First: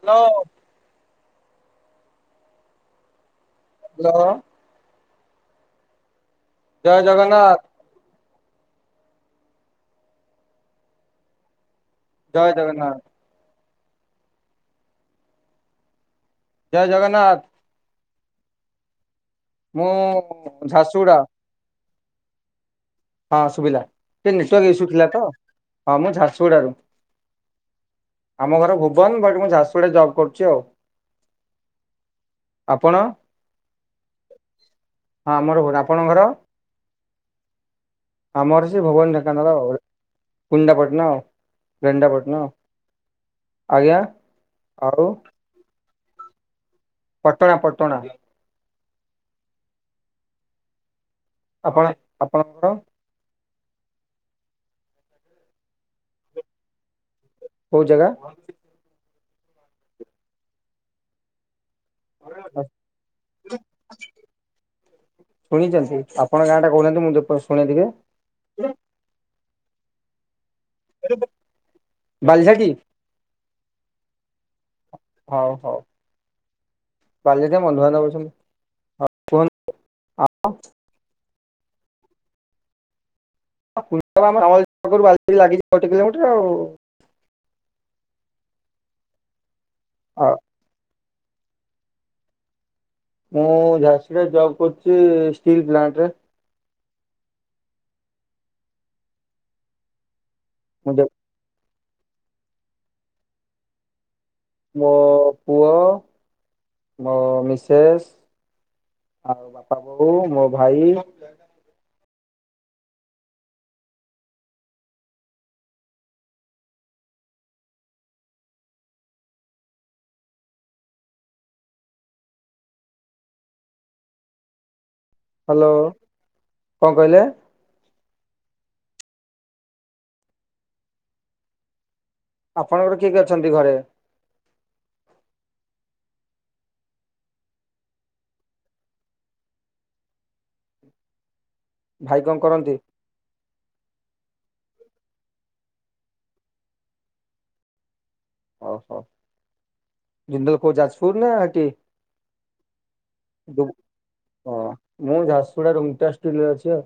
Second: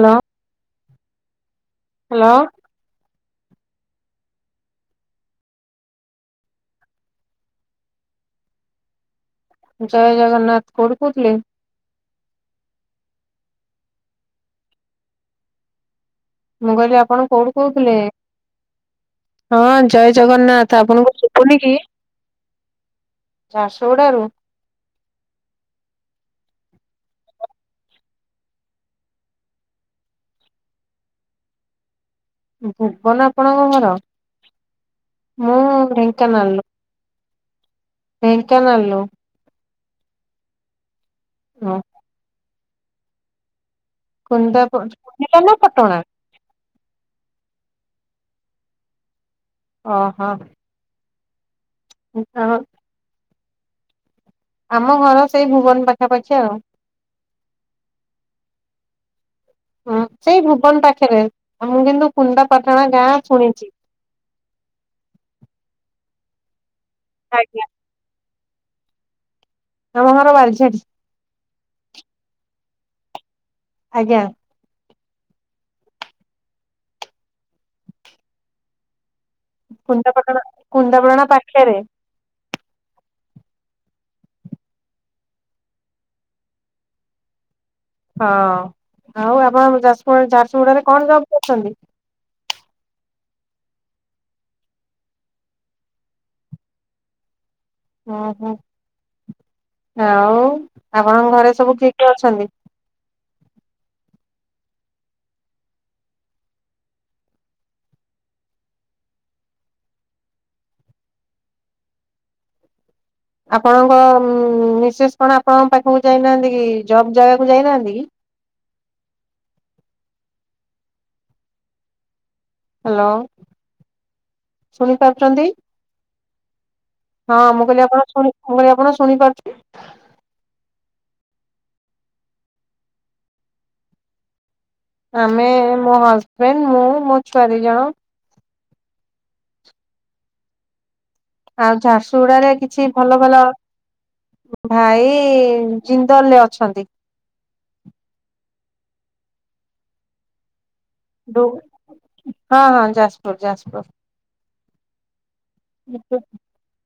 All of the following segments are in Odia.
ହ୍ୟାଲୋ। ହ୍ୟାଲୋ। ହ୍ୟାଲୋ। ଜୟ ଜଗନ୍ନାଥ। ଜୟ ଜଗନ୍ନାଥ କୋଠୁ କହୁଥିଲେ? ଜୟେ ଜଗନାଥ । ମୁଁ ଜୟ କହିଲି ଆପଣ ଜଗନ୍ନାଥ କୋଉଠୁ କହୁଥିଲେ? ହଁ ମୁଁ ଜୟ ଜଗନ୍ନାଥ ଆପଣଙ୍କୁ ଝାରସୁଗୁଡା ଶୁଭୁନି କି? ହଁ ସୁବିଲା ଝାରସୁଗୁଡାରୁ ଟିକେ ନେଟୱାର୍କ ଇସ୍ୟୁ ଥିଲା ତ ହଁ ମୁଁ ଝାରସୁଗୁଡ଼ାରୁ । [inaudible] ଆମ ଘର ଭୁବନ ବଟ ମୁଁ ଝାରସୁଗୁଡ଼ାରେ ଜବ କରୁଛି ଆଉ । ଭୁବନ ଆପଣଙ୍କ ଘର ହଁ ଆମର ମୁଁ ଭୁବନ। ଆପଣଙ୍କ ଢେଙ୍କାନାଳର। ଆମଘର ସେଇ ଭୁବନ ଢେଙ୍କାନାଳ ଆଉ କୁନିନ୍ଦାପାଟନା ଆଉ ହଁ ରେଣନ୍ଦାପାଟନା। କୁନିନ୍ଦା ପ ଆଉ କୁନିନ୍ଦା ନା ପଟଣା? ପଟଣା ପଟଣା। ଓହୋ। ଆପଣ ଆପଣଙ୍କ ଘର? ଆମ ଘର ସେଇ ଭୁବନ ପାଖାପାଖି ଆଉ। କୋଉ ଜାଗା? ହଁ ସେଇ ଭୁବନ ପାଖରେ? ଆଉ ମୁଁ କିନ୍ତୁ କୁନିଦ୍ଦା ଆପାଟଣା ଗାଁ ଶୁଣିଛି? ଆପଣଙ୍କ ଗାଁ ଟା କହୁନାହାନ୍ତି ମୁଁ ଆଜ୍ଞା। ଶୁଣେ ଟିକେ? ଆମ ଘର ବାଲିଝାଟି। ବାଲିଝାଟି? ଆଜ୍ଞା। ହଉ ହଉ କାଲିିକ ବନ୍ଧୁ ବାନ୍ଧବ ଅଛନ୍ତି ହଉ । କୁନ୍ଦାପାଟଣା କୁନ୍ଦାପଟଣା ପାଖରେ । [inaudible] ଗୋଟେ କିଲୋମିଟର ଆଉ । ହଁ ଆଉ ଆପଣ ଯାଜପୁର ଆଉ। ଝାରସୁଗୁଡାରେ କଣ ଜବ୍ କରୁଛନ୍ତି? ମୁଁ ଝାରସୁଗୁଡ଼ାରେ ଜବ୍ କରୁଛି ଷ୍ଟିଲ୍ ପ୍ଲାଣ୍ଟରେ । ଓହୋ ଆଉ ମୁଁ ଦେ ଆପଣଙ୍କ ଘରେ ସବୁ କି କିଏ ଅଛନ୍ତି? ମୋ ପୁଅ ମୋ ମିସେସ୍ ଆଉ ବାପା ବୋଉ ମୋ ଭାଇ। ଆପଣଙ୍କ ମିସେସ୍ କଣ ଆପଣଙ୍କ ପାଖକୁ ଯାଇନାହାନ୍ତି କି ଜବ୍ ଜାଗାକୁ ଯାଇନାହାନ୍ତି କି? ହାଲୋ। ଶୁଣିପାରୁଚନ୍ତି? ହ୍ୟାଲୋ କଣ କହିଲେ ହଁ ମୁଁ କହିଲି ଆପଣ ଶୁଣି ମୁଁ କହିଲି ଆପଣ ଶୁ ଶୁଣିପାରୁଚନ୍ତି। [inaudible] ଆପଣଙ୍କର କିଏ କିଏ ଅଛନ୍ତି ଘରେ? ଆମେ ମୋ ହଜବେଣ୍ଡ ମୁଁ ମୋ ଛୁଆ ଦିଇଜଣ। ଆଉ ଭାଇ କଣ ଝାରସୁଗୁଡାରେ କରନ୍ତି? କିଛି ଭଲ ଭଲ ଭାଇ ଜିନ୍ଦଲରେ ଅଛନ୍ତି। ଓହୋ ଜିନ୍ଦଲ କୋଉ ଛି ଫୁଡ୍ ନା ହଁ ଆର ଟି ଏ ହଁ ଯାଜପୁର ଯାଜପୁର [unintelligible] ମୁଁ ଝାରସୁଗୁଡା ରୁମଟା ଷ୍ଟିଲରେ ଅଛି।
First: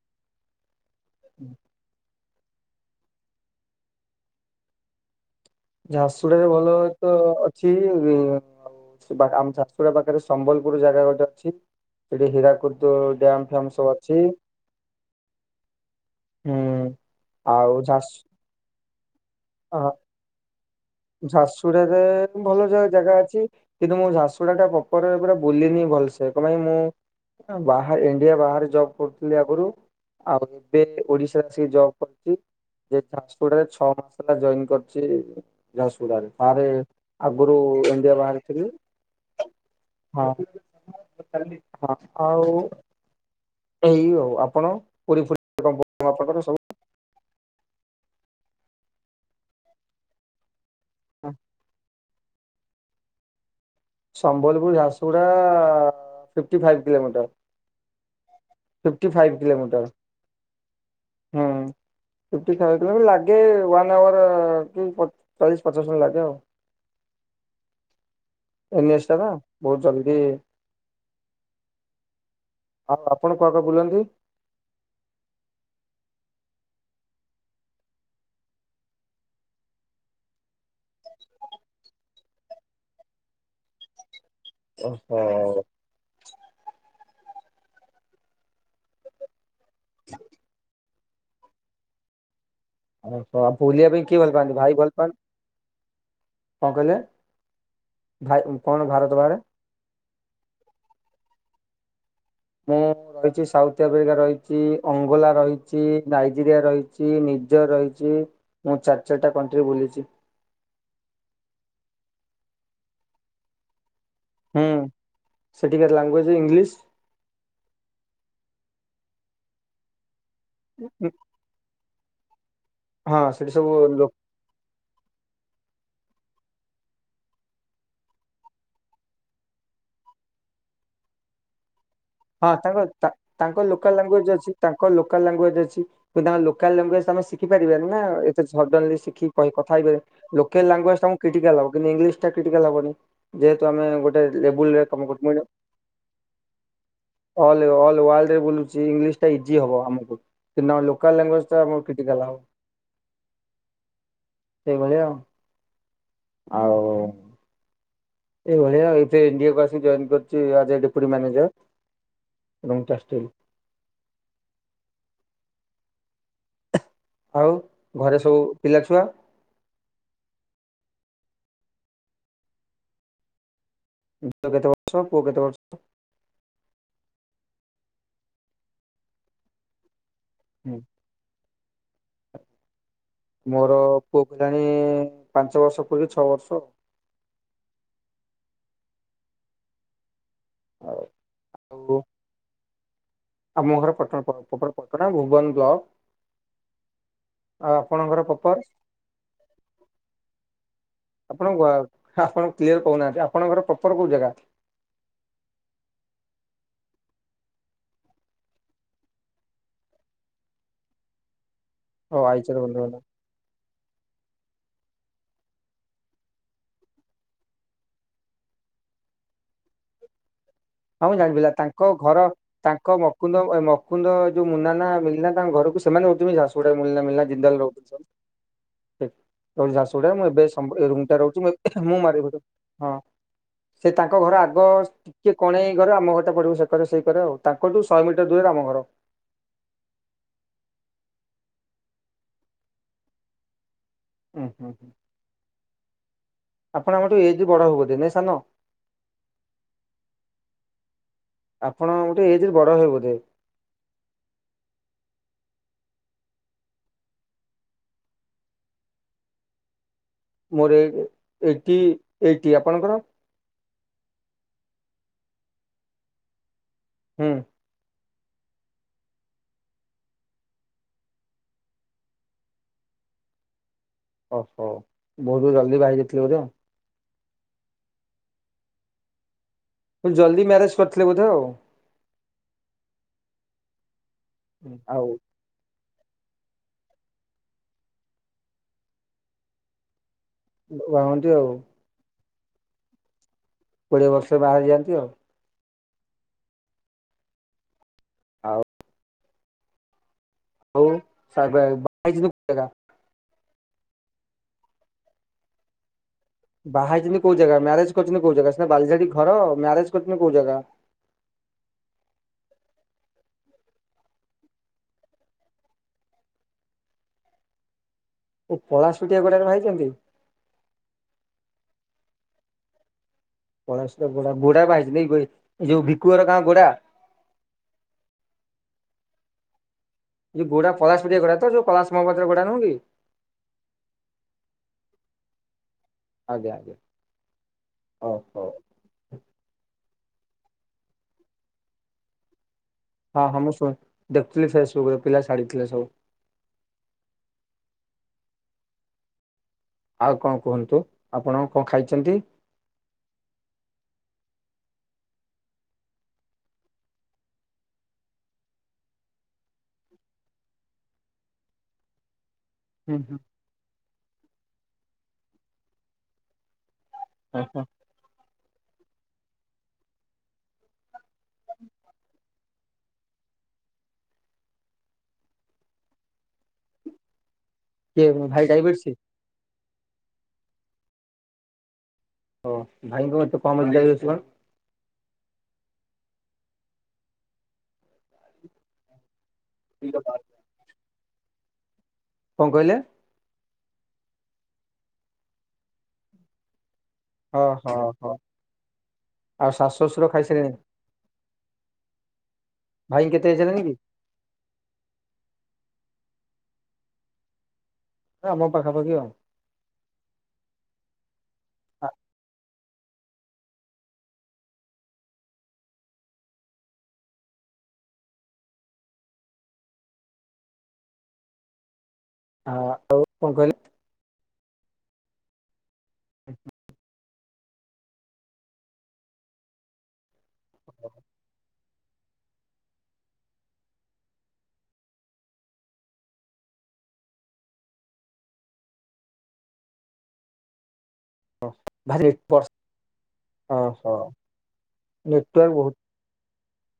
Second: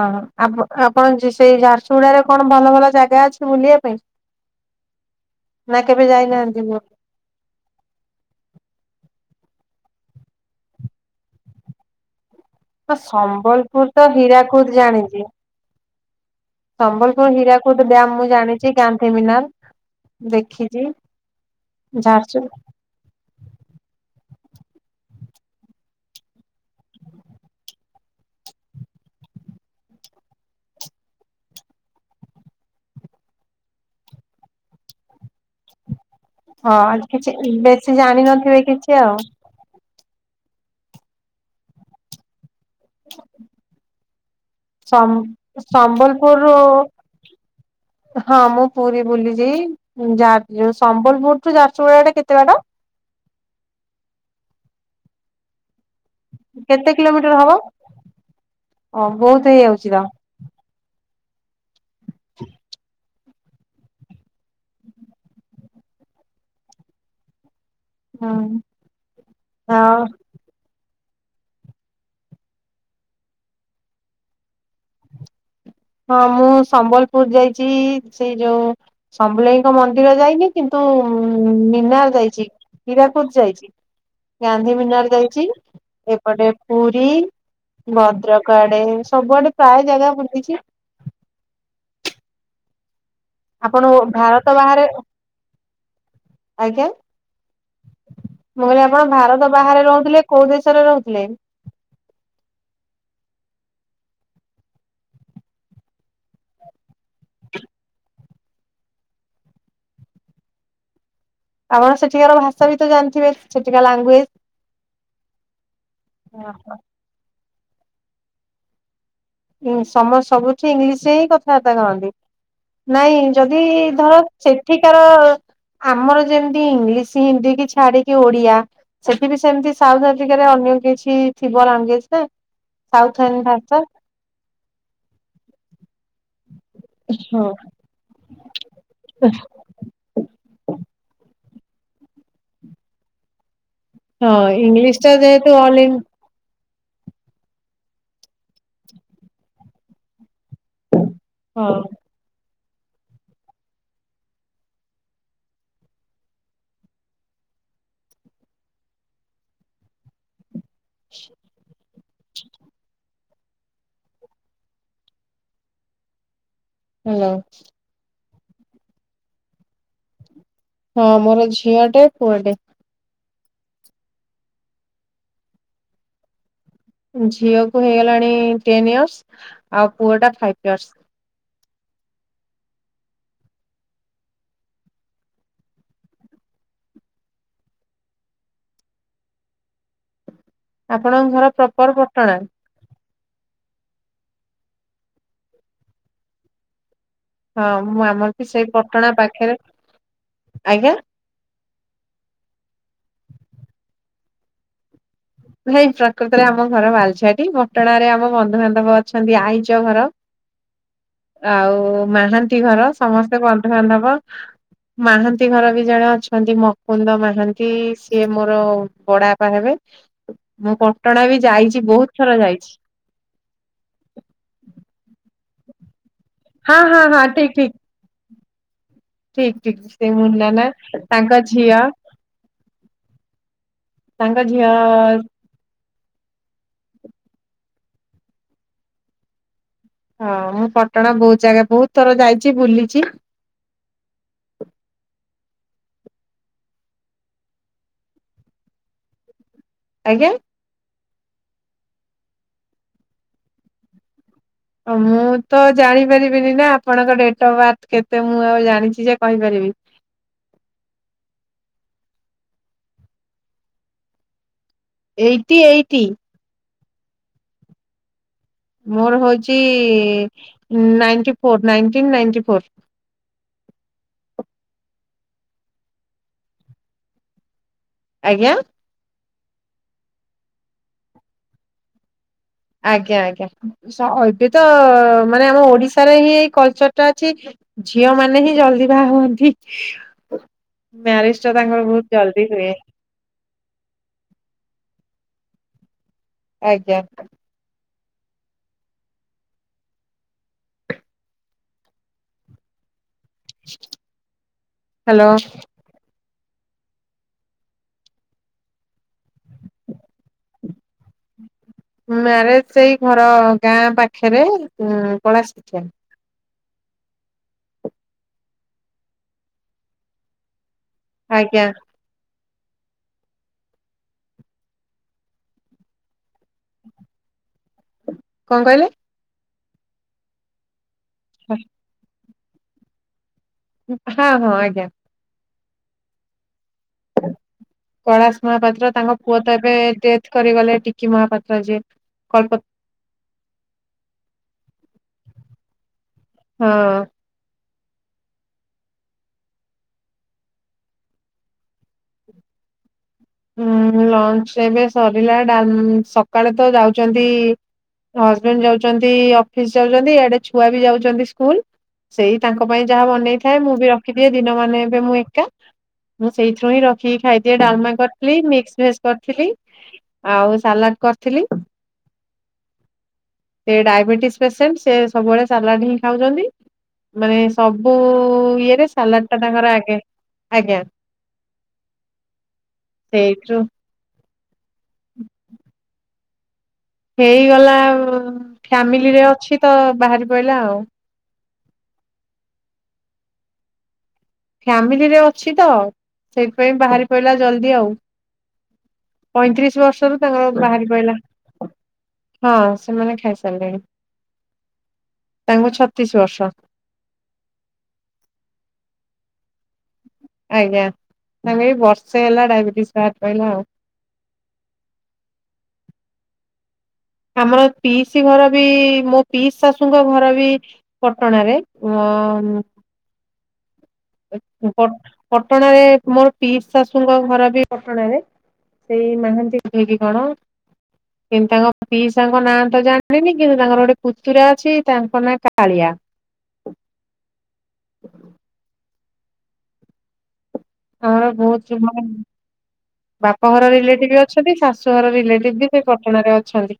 ଅ ଆପ ଆପଣ ଯେ ସେଇ ଝାରସୁଗୁଡା କଣ ଭଲ ଭଲ ଜାଗା ଅଛି ବୁଲିବା ପାଇଁ? ନା କେବେ ଝାରସୁଡାରେ ଯାଇନାହାନ୍ତି ଭଲ ମୁଁ ଭଲ ତ ଅଛି ଉଁ ଆଉ ଆମ ଝାରସଗୁଡା ପାଖରେ ସମ୍ବଲପୁର ଜାଗା ଗୋଟେ ଅଛି। ହୀରାକୁଦ ଡ୍ୟାମ ଫ୍ୟାମ ସମ୍ବଲପୁର ସବୁ ତ ଅଛି। ହୀରାକୁଦ ଜାଣିଛି। ହୁଁ ସମ୍ବଲପୁର ଆଉ ହୀରାକୁଦ ଡ୍ୟାମ ଝାରସୁ ମୁଁ ଜାଣିଚି ଗାନ୍ଧୀମିନାଲ ଦେଖି ଝାଡସୁଗୁଡାରେ ଭଲ ଜାଗା ଅଛି କିନ୍ତୁ ମୁଁ ଝାସୁର ଗୁଡା ଟା ପପର ପୁରା ବୁଲିନି ଭଲସେ କଣ ପାଇଁ ମୁଁ ବା ଇଣ୍ଡିଆ ବାହାରେ ଜବ୍ କରୁଥିଲି ଆଗରୁ ଆଉ ଏବେ ଓଡିଶା ଆସିକି ଜବ୍ କରି ଯେ ଯାଜପୁୁରରେ ଛଅ ମାସ ହେଲା ଜଏନ କରଚି। ବାହାରେ ହଁ କିଛି ଆଗରୁ ବେଶୀ ଇଣ୍ଡିଆ ବାହାରେ ଜାଣିନଥିବେ ଥିଲି। କିଛି ଆଉ ହଁ, ହଁ ଆଉ ଏଇ ଆଉ ଆପଣ ସମ୍ ପୁରୀ ଫୁରୀ କଣ ଆପଣଙ୍କର ସମ୍ବଲପୁରରୁ ସବୁ ହଁ, ମୁଁ ପୁରୀ ବୁଲିଚି ସମ୍ବଲପୁରଠୁ ଝାରସୁଗୁଡା ଟା କେତେ କେତେ ବାଟ? ସମ୍ବଲପୁର ଝାରସୁଗୁଡ଼ା କେତେ କିଲୋମିଟର ହବ? ହଁ, ଫିଫ୍ଟି ଫାଇଭ୍ ବୋହୁତ କିଲୋମିଟର ହେଇଯାଇଚି ତ। ହୁଁ ଫିଫ୍ଟି ଫାଇଭ୍ କିଲୋମି ଲାଗେ ୱାନ୍ ଆୱାର କି ଚାଳିଶ ପଚାଶ ମିନିଟ୍ ଲାଗେ ଆଉ। ହଁ ଏନି ଏଚ୍ ଟା ବା ବୋହୁତ ଆଉ ଜଲଦି ହଁ, ଆପଣ କୁଆଡେ କୁଆଡେ ବୁଲନ୍ତି? ହଁ, ମୁଁ ସମ୍ବଲପୁର ଯାଇଚି, ସେଇ ଯୋଉ ସମ୍ବଲେଇଙ୍କ ମନ୍ଦିର ଯାଇନି କିନ୍ତୁ ମିନାର ଯାଇଚି, ହୀରାକୁଦ ଯାଇଚି। ଗାନ୍ଧୀ ମିନାର ଓହୋ ଯାଇଚି। ଏପଟେ ପୁରୀ। ଭଦ୍ରକ ଆଡେ ସବୁଆଡେ ପ୍ରାୟ ଜାଗା ବୁଲିଚି। ଆଉ ବୁଲିବା ଆପଣ ପାଇଁ କିଏ ଭଲ ଭାରତ ପାଆନ୍ତି ଭାଇ ବାହାରେ ଭଲ ପାଆନ୍ତି କଣ ଆଜ୍ଞା କହିଲେ? ମୁଁ କହିଲି ଆପଣ ଭାରତ ବାହାରେ ରହୁଥିଲେ କୋଉ ଦେଶରେ ରହୁଥିଲେ? ମୁଁ ରହିଚି ସାଉଥ ଆଫ୍ରିକା ରହିଚି, ଅଙ୍ଗୋଲା ରହିଚି ନାଇଜେରିଆ ରହିଚି, ନିଜର୍ ରହିଚି, ମୁଁ ଚାରି ଚରିଟା କଣ୍ଟ୍ରି ବୁଲିଚି। ଆପଣ ସେଠିକାର ଭାଷା ବି ତ ଜାଣିଥିବେ ସେଠିକା ଲାନ୍ ହୁଁ। ସେଠିକାର ଲାଙ୍ଗୁଏଜ ଇଂଲିଶ୍। ଉଁ ସମସ୍ତ ସବୁଠି ଇଂଲିଶ ରେ ହିଁ କଥାବାର୍ତ୍ତା କରନ୍ତି। ହଁ ନାଇଁ ସେଠି ଯଦି ସବୁ ଲୋ ଧର ସେଠିକାର ଆମର ଯେମିତି ଇଂଲିଶ, ହିନ୍ଦୀ କି ଛାଡିକି ଓଡିଆ। ସେଠି ବି ସେମିତି ସାଉଥ ଆଫ୍ରିକାରେ ଅ ଲଗା କିଛି ଥିବ ଲାନଗୁଏଜ୍? ହଁ, ତାଙ୍କ ତାଙ୍କ ଲୋକାଲ ଲାଙ୍ଗୁଏଜ ଅଛି। ତାଙ୍କ ଲୋକାଲ ଲାଙ୍ଗୁଏଜ ଅଛି। କିନ୍ତ ତାଙ୍କ ଲୋକାଲ ଲାଂଗୁଏଜ୍ ଆମେ ହଁ ଶିଖିାରିବାନି ନା। ଏତେ ସଡନ୍ଲି ଶିଖି କଥା ହେଇ ଲୋକାଲ ଲାନ୍ଗୁଏଜ୍ ଟା କ୍ରିଟିକାଲ ହବ, କିନ୍ତ ଇଂଲିଶ କ୍ରିଟିକାଲ ହବନି, ଯେ ହଁ, ଇଂଲିଶ ଟା ଯେହେତୁ ଅଲ ଇନ୍ ଅଲ ଅଲ ୱର୍ଲ୍ଡରେ ବୁଲୁଚି, ଇଂଲିଶ ଟା ଇଜି ହବ ଆମ ଲୋକାଲ ଲାଙ୍ଗୁଏଜ୍ ଟା ହଁ ଆମର କ୍ରିଟିକାଲ ହବ। ସେଇ ଭଳିଆ ଆଉ। ଆଉ। ଏଇ ଭଳିଆ ଆଉ, ଏଇତ ଏନ୍ଡିଏ କୁ ଆସି ଜଏନ୍ କରଚି। ଡପୁଟି ମ୍ୟାନେଜର ରୁ ହଲୋ। ଆଉ ଘରେ ସବୁ ପିଲା ଛୁଆ? ହଁ, ମୋର ଝିଅ ଟେ ପୁଅ ଟେ। ଝିଅକୁ କେତେ ବର୍ଷ, ପୁଅକୁ କେତେ ବର୍ଷ? ଝିଅକୁ ହେଇଗଲାଣି ଟେନ୍ ଇୟର୍ସ। ଆଉ ପୁଅଟା ଫାଇଭ୍ ଇୟର୍ସ। ମୋର ପୁଅ କଲାଣି ପାଞ୍ଚ ବର୍ଷ ପୁରିକି ଛଅ ବର୍ଷ। ଆଉ। ଆପଣଙ୍କ ଘର ପ୍ରପର ଆଉ ପଟଣା? ଆମ ଘର ପ୍ରପର ପଟଣା ଭୁବନ ବ୍ଲକ। ଆଉ ହଁ ମୁଁ ଆପଣଙ୍କର ଆମର ବି ପପର ସେଇ ପଟଣା ପାଖରେ ଆଜ୍ଞା। ଆପଣ ଙ୍କ? ଆପଣ କ୍ଲିୟର କହୁନାହାନ୍ତି। ଆପଣଙ୍କର ପ୍ରପର କୋଉ ଜାଗା? ଭାଇ ପ୍ରକୃତରେ ଆମ ଘର ବାଲଛାଟି ମଟଣ ରେ ଆମ ବନ୍ଧୁବାନ୍ଧବ ଅଛନ୍ତି ଆଇଚ ଘର ଆଉ ଓ ଆଇଚର ମାହାନ୍ତି ଘର ବନ୍ଧୁବାନ୍ଧବ ସମସ୍ତେ ବନ୍ଧୁବାନ୍ଧବ। ମିହାନ୍ତି ଘର ବି ଜଣେ ଅଛନ୍ତି ମକୁନ୍ଦ ମହାନ୍ତି ସିଏ ମୋର ବଡାପା ହେବେ ମୁଁ ହଁ ପଟଣା ଜାଣି ବି ପା ଯାଇଛି ତାଙ୍କ ବହୁତ ଘର ଥର ଯାଇଛି ତାଙ୍କ ମୁକୁନ୍ଦ ମୁକୁନ୍ଦ ଯୋଉ ମୁନା ନା ମନା ଘରକୁ ସେମାନେ ହଉ ଝାସୁଗୁ ଡା ହଁ ହଁ ମିଳିଲ ହଁ ମିିଲନା ଠିକ ଜିଲ ଠିକ। ରହୁ ସ [unintelligible] ଠିକ ଠିକ ସେ ମୁନା ନା ତାଙ୍କ ଝିଅ ସେ ତାଙ୍କ ଘର ଆଗ ଟିକେ କଣ ଏଇ ଘରେ ଆମ ଘରଟା ପଡିବ ସେକରେ ସେଇ କରେ ଆଉ ତାଙ୍କଠୁ ଶହେ ମିଟର ଦୂରରେ ଆମ ଘର। ହଁ ମୁଁ ପଟଣା ବହୁତ ଜାଗା ବହୁତ ଥର ଯାଇଛି ବୁଲିଛି। ଉମ୍ଁ ହୁଁ ହୁ। ଆପଣ ଆମଠୁ ଏଜ୍ ରେ ବି ବଡ ହେବ ନାଇଁ ସାନ ଆଜ୍ଞା। ଆପଣ ଗୋଟେ ଏଜ୍ ରେ ବଡ ହେବେ ବୋଧେ? ମୁଁ ତ ଜାଣିପାରିବିନି ନା ଆପଣଙ୍କ ଡେଟ୍ ଅଫ୍ ବାର୍ଥ କେତେ ମୁଁ ଆଉ ଜାଣିଛି ସେ କହିପାରିବି ଇଇ। ମୋର ଐଈ ଏ ଏଟି ଆପଣଙ୍କର? ଏଇଟି ଏଇଟି। ହୁଁ। ମୋର ହଉଛି ନାଇନ୍ଟି ନାଇନ୍ଟିନ୍ ନାଇନ୍ଟି ଫୋର୍। ଓହୋ ବହୁତ ଜଲ୍ଦି ବାହାରି ଯାଇଥିଲି ବୋଧ ଆ। ଆଜ୍ଞା? ଜଲ୍ଦି ମ୍ୟାରେଜ୍ କରିଥିଲେ ବୋଧେ ଆଉ? ଆଜ୍ଞା ଆଜ୍ଞା ଏବେ ତ ହୁଁ। ଆଉ ମାନେ ଆମ ଓଡିଶା ହିଁ ଏଇ କଲଚର୍ ଟା ଅଛି ଝିଅ ମାନେ ହିଁ ଜଲଦି ବା ହନ୍ତି ବାହା ହୁଅନ୍ତି ମ୍ୟାରେଜ୍ ଆଉ ଟା ତାଙ୍କର ବହୁତ୍ ଜଲଦି ହୁଏ। କୋଡିଏ ବର୍ଷ ବାହାହେଇ ଯାଆନ୍ତି ଆଉ। ଆଜ୍ଞା। ହଉ। [unintelligible] ହ୍ୟାଲୋ। ବାହାହେଇଛନ୍ତି କୋଉ ଜାଗା ମ୍ୟାରେଜ୍ କରିଛନ୍ତି କୋଉ ଜାଗା ସିନା ବାଲିଡି ଘର ମ୍ୟାରେଜ୍ କରିଛନ୍ତି କୋଉ ଜାଗା? ମାରେଜ୍ ସେଇ ଘର ଗାଁ ପାଖରେ ପଳା ଶୁଟିଆ। ଓ ପଳାଶୁଟିଆ ଗୋଡାରେ ବାହାହେଇଛନ୍ତି? ଆଜ୍ଞା। କଳା ଗୋଡା ଗୋଡା ବା ହେଇଛି ଏ ଯୋଉ ଭକୁଅର ଗାଁ ଗୋଡା। କଣ କହିଲେ? ଯୋଉ ଗୋଡା ଫସ ଫ ଗୋଡା ତ ହଁ ଯୋଉଳା ମହାପାତ୍ରରେ ଗୋଡା ନହଁ କି? ହଁ ହଁ ଆଜ୍ଞା। ଆଜ୍ଞା। ହଉ ହଉ କୈଳାଶ ମହାପାତ୍ର ତାଙ୍କ ପୁଅ ତ ଏବେ ଡେଥ୍ କରିଗଲେ ଟିକି ମହାପାତ୍ର ଯିଏ କଳ୍ପ ହଁ ହଁ ମୁଁ ଶୁଣି ଦେଖୁଥିଲି ଫେସବୁକରେ ପିଲା ଛାଡି ଥିଲେ ସବୁ। ହଁ। ଆଉ କଣ କୁହନ୍ତୁ, ଆପଣ କଣ ଖାଇଛନ୍ତି? ହଁ ଲଞ୍ଚ୍ ଏବେ ସରିଲା, ଡାଲ ସକାଳେ ତ ଯାଉଚନ୍ତି ହଜବେଣ୍ଡ ଯାଉଚନ୍ତି ଅଫିସ ଯାଉଛନ୍ତି ଆଡେ ଛୁଆ ବି ଯାଉଛନ୍ତି ସ୍କୁଲ୍। ସେଇ ତାଙ୍କ ପାଇଁ ହୁଁ ଯାହା ହୁଁ ବନେଇଥାଏ ମୁଁ ବି ରଖିଦିଏ ଦିନମାନ ଏବେ ମୁଁ ଏକା। ମୁଁ ସେଇଥିରୁ ହିଁ ରଖ ଖିକି ଖାଇଦିଏ, ଓହୋ ଡାଲମା କରି ମିକ୍ସ ଭେଜ କରିଥିଲି, ଆଉ ସାଲାଡ କରିଥିଲି ସେ ଡାଇବେଟିସ୍ ପେସେଣ୍ଟ, ସିଏ ସବୁବେଳେ ସାଲାଡ ହିଁ ଖାଉଛନ୍ତି। ମାନେ ସବୁ କିଏ ଭାଇ ଇଏରେ ଡାଇବେଟିସ୍ ସାଲାଡଟା ତାଙ୍କର ଆଗେ। ଆଜ୍ଞା। ହଁ ଭାଇଙ୍କୁ ଏତେ କମରେ ଦିଆଯାଉଛି କଣ? ହ ହେଇଗଲା ଉ-ଉ ଫ୍ୟାମିଲିରେ ଅଛି ତ ବାହାରି ପଇଲା ଆଉ। କଣ କହିଲେ? ଫ୍ୟାମିଲିରେ ଅଛି ତ, ସେଇଥିପାଇଁ ବାହାରି ପଇଲା ହଁ ଜଲଦି ହଁ ଆଉ। ହଁ ଆଉ ଶାଶୁ ପଇଁତିରିଶ ଶ୍ୱଶୁର ବର୍ଷରୁ ଖାଇସାରିଲେଣି ତାଙ୍କର ବାହାରି ପଇଲା ହଁ ଭାଇଙ୍କି ସେମାନେ କେତେ ଖାଇ ଏଜ୍ ହେଲାଣି କି ସାରିଲେଣି। ତାଙ୍କୁ ଛ ତିଶ ବର୍ଷ। ସେ ଆମ ପାଖାପାଖି ଆଉ। ଆଜ୍ଞା। ନା ନାଇଁ ଏଇ ବର୍ଷେ ହେଲା ଡାଇବେ [unintelligible] ଆମର ପିଇସି ଘର ବି ମୋ ପିଇସି ଶାଶୂଙ୍କ ଘର ବି ପଟଣାରେ ଅ ହଁ ଆଉ କଣ କହିଲେ? ପ-ପଟ-ପଟଣାରେ ମୋର ପିଇସି ଶାଶୂ ଶାଶୂଙ୍କ ଘର ବି ପଟଣାରେ। ସେଇ ମାହାନ୍ତି କୁହେ କି କଣ? [unintelligible] ତାଙ୍କ ପିଇସାଙ୍କ ନାଁ ତ ଜାଣିନି କିନ୍ତୁ ତାଙ୍କର ଗୋଟେ ପୁତୁରା ଅଛି ତାଙ୍କ ନାଁ କାଳିଆ। ହଁ ବହୁତ ଭାରି [unintelligible] ବର୍ଷ ବାପ ଘର ଓହୋ ରିଲେଟିଭ ଅଛନ୍ତି, ଶାଶୂଘର ନେଟୱାର୍କ ରିଲେଟିଭ ବି ବହୁତ ସେଇ ପଟଣାରେ ଅ ଛନ୍ତି।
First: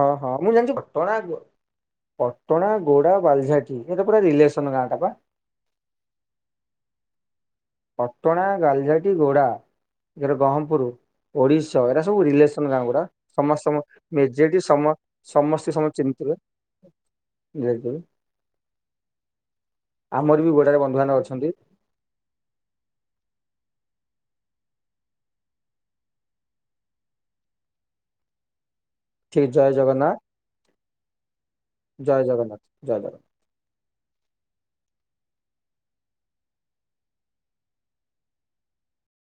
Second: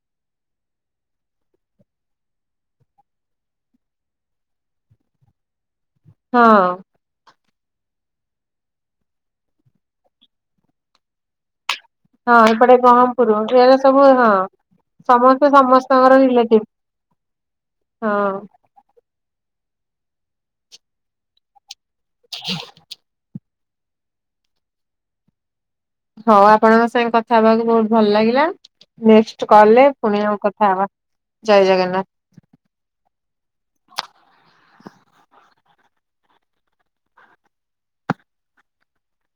ହଁ ହଁ ମୁଁ ଜାଣିଛି ପଟଣା ଆଗ ପଟଣା, ଗୋଡା, ବାଲଝାଟି, ଏଇଟା ପୁରା ରିଲେସନ ଗାଁ ଟା ପା। ହଁ। ପଟଣା, ଗାଲଝାଟି, ଗୋଡ଼ା, ଇଆଡ଼େ ଗହମପୁରୁ, ଓଡ଼ିଶ ତ ଏୟରା ସବୁ ହଁ ରିଲେସନ ଏପଟେ ଗାଁ ଗୁଡା। ବ୍ରହ୍ମପୁର ସମସ୍ତେ ଏରା ସମ ସବୁ ହଁ ମେଜରିଟି ସମ ସମସ୍ତେ ସମସ୍ତଙ୍କୁ ସମସ୍ତଙ୍କର ଚିହ୍ନିଥିବେ। ରିଲେଟିଭ୍ ହଁ। ଆମର ବି ଗୋଡାରେ ବନ୍ଧୁବାନ୍ଧବ ଅଛନ୍ତି। ହଉ ଆପଣଙ୍କ ସାଙ୍ଗେ କଥା ହବାକୁ ବହୁତ ଭଲ ଲାଗିଲା ଠିକ ନେକ୍ସଟ୍ ଜୟ କଲରେ ଜଗନ୍ନାଥ ପୁଣି ଆଉ କଥା ହବା। ଜୟ ଜଗନ୍ନାଥ। ଜୟ ଜଗନ୍ନାଥ ଜୟ ଜଗନ୍ନାଥ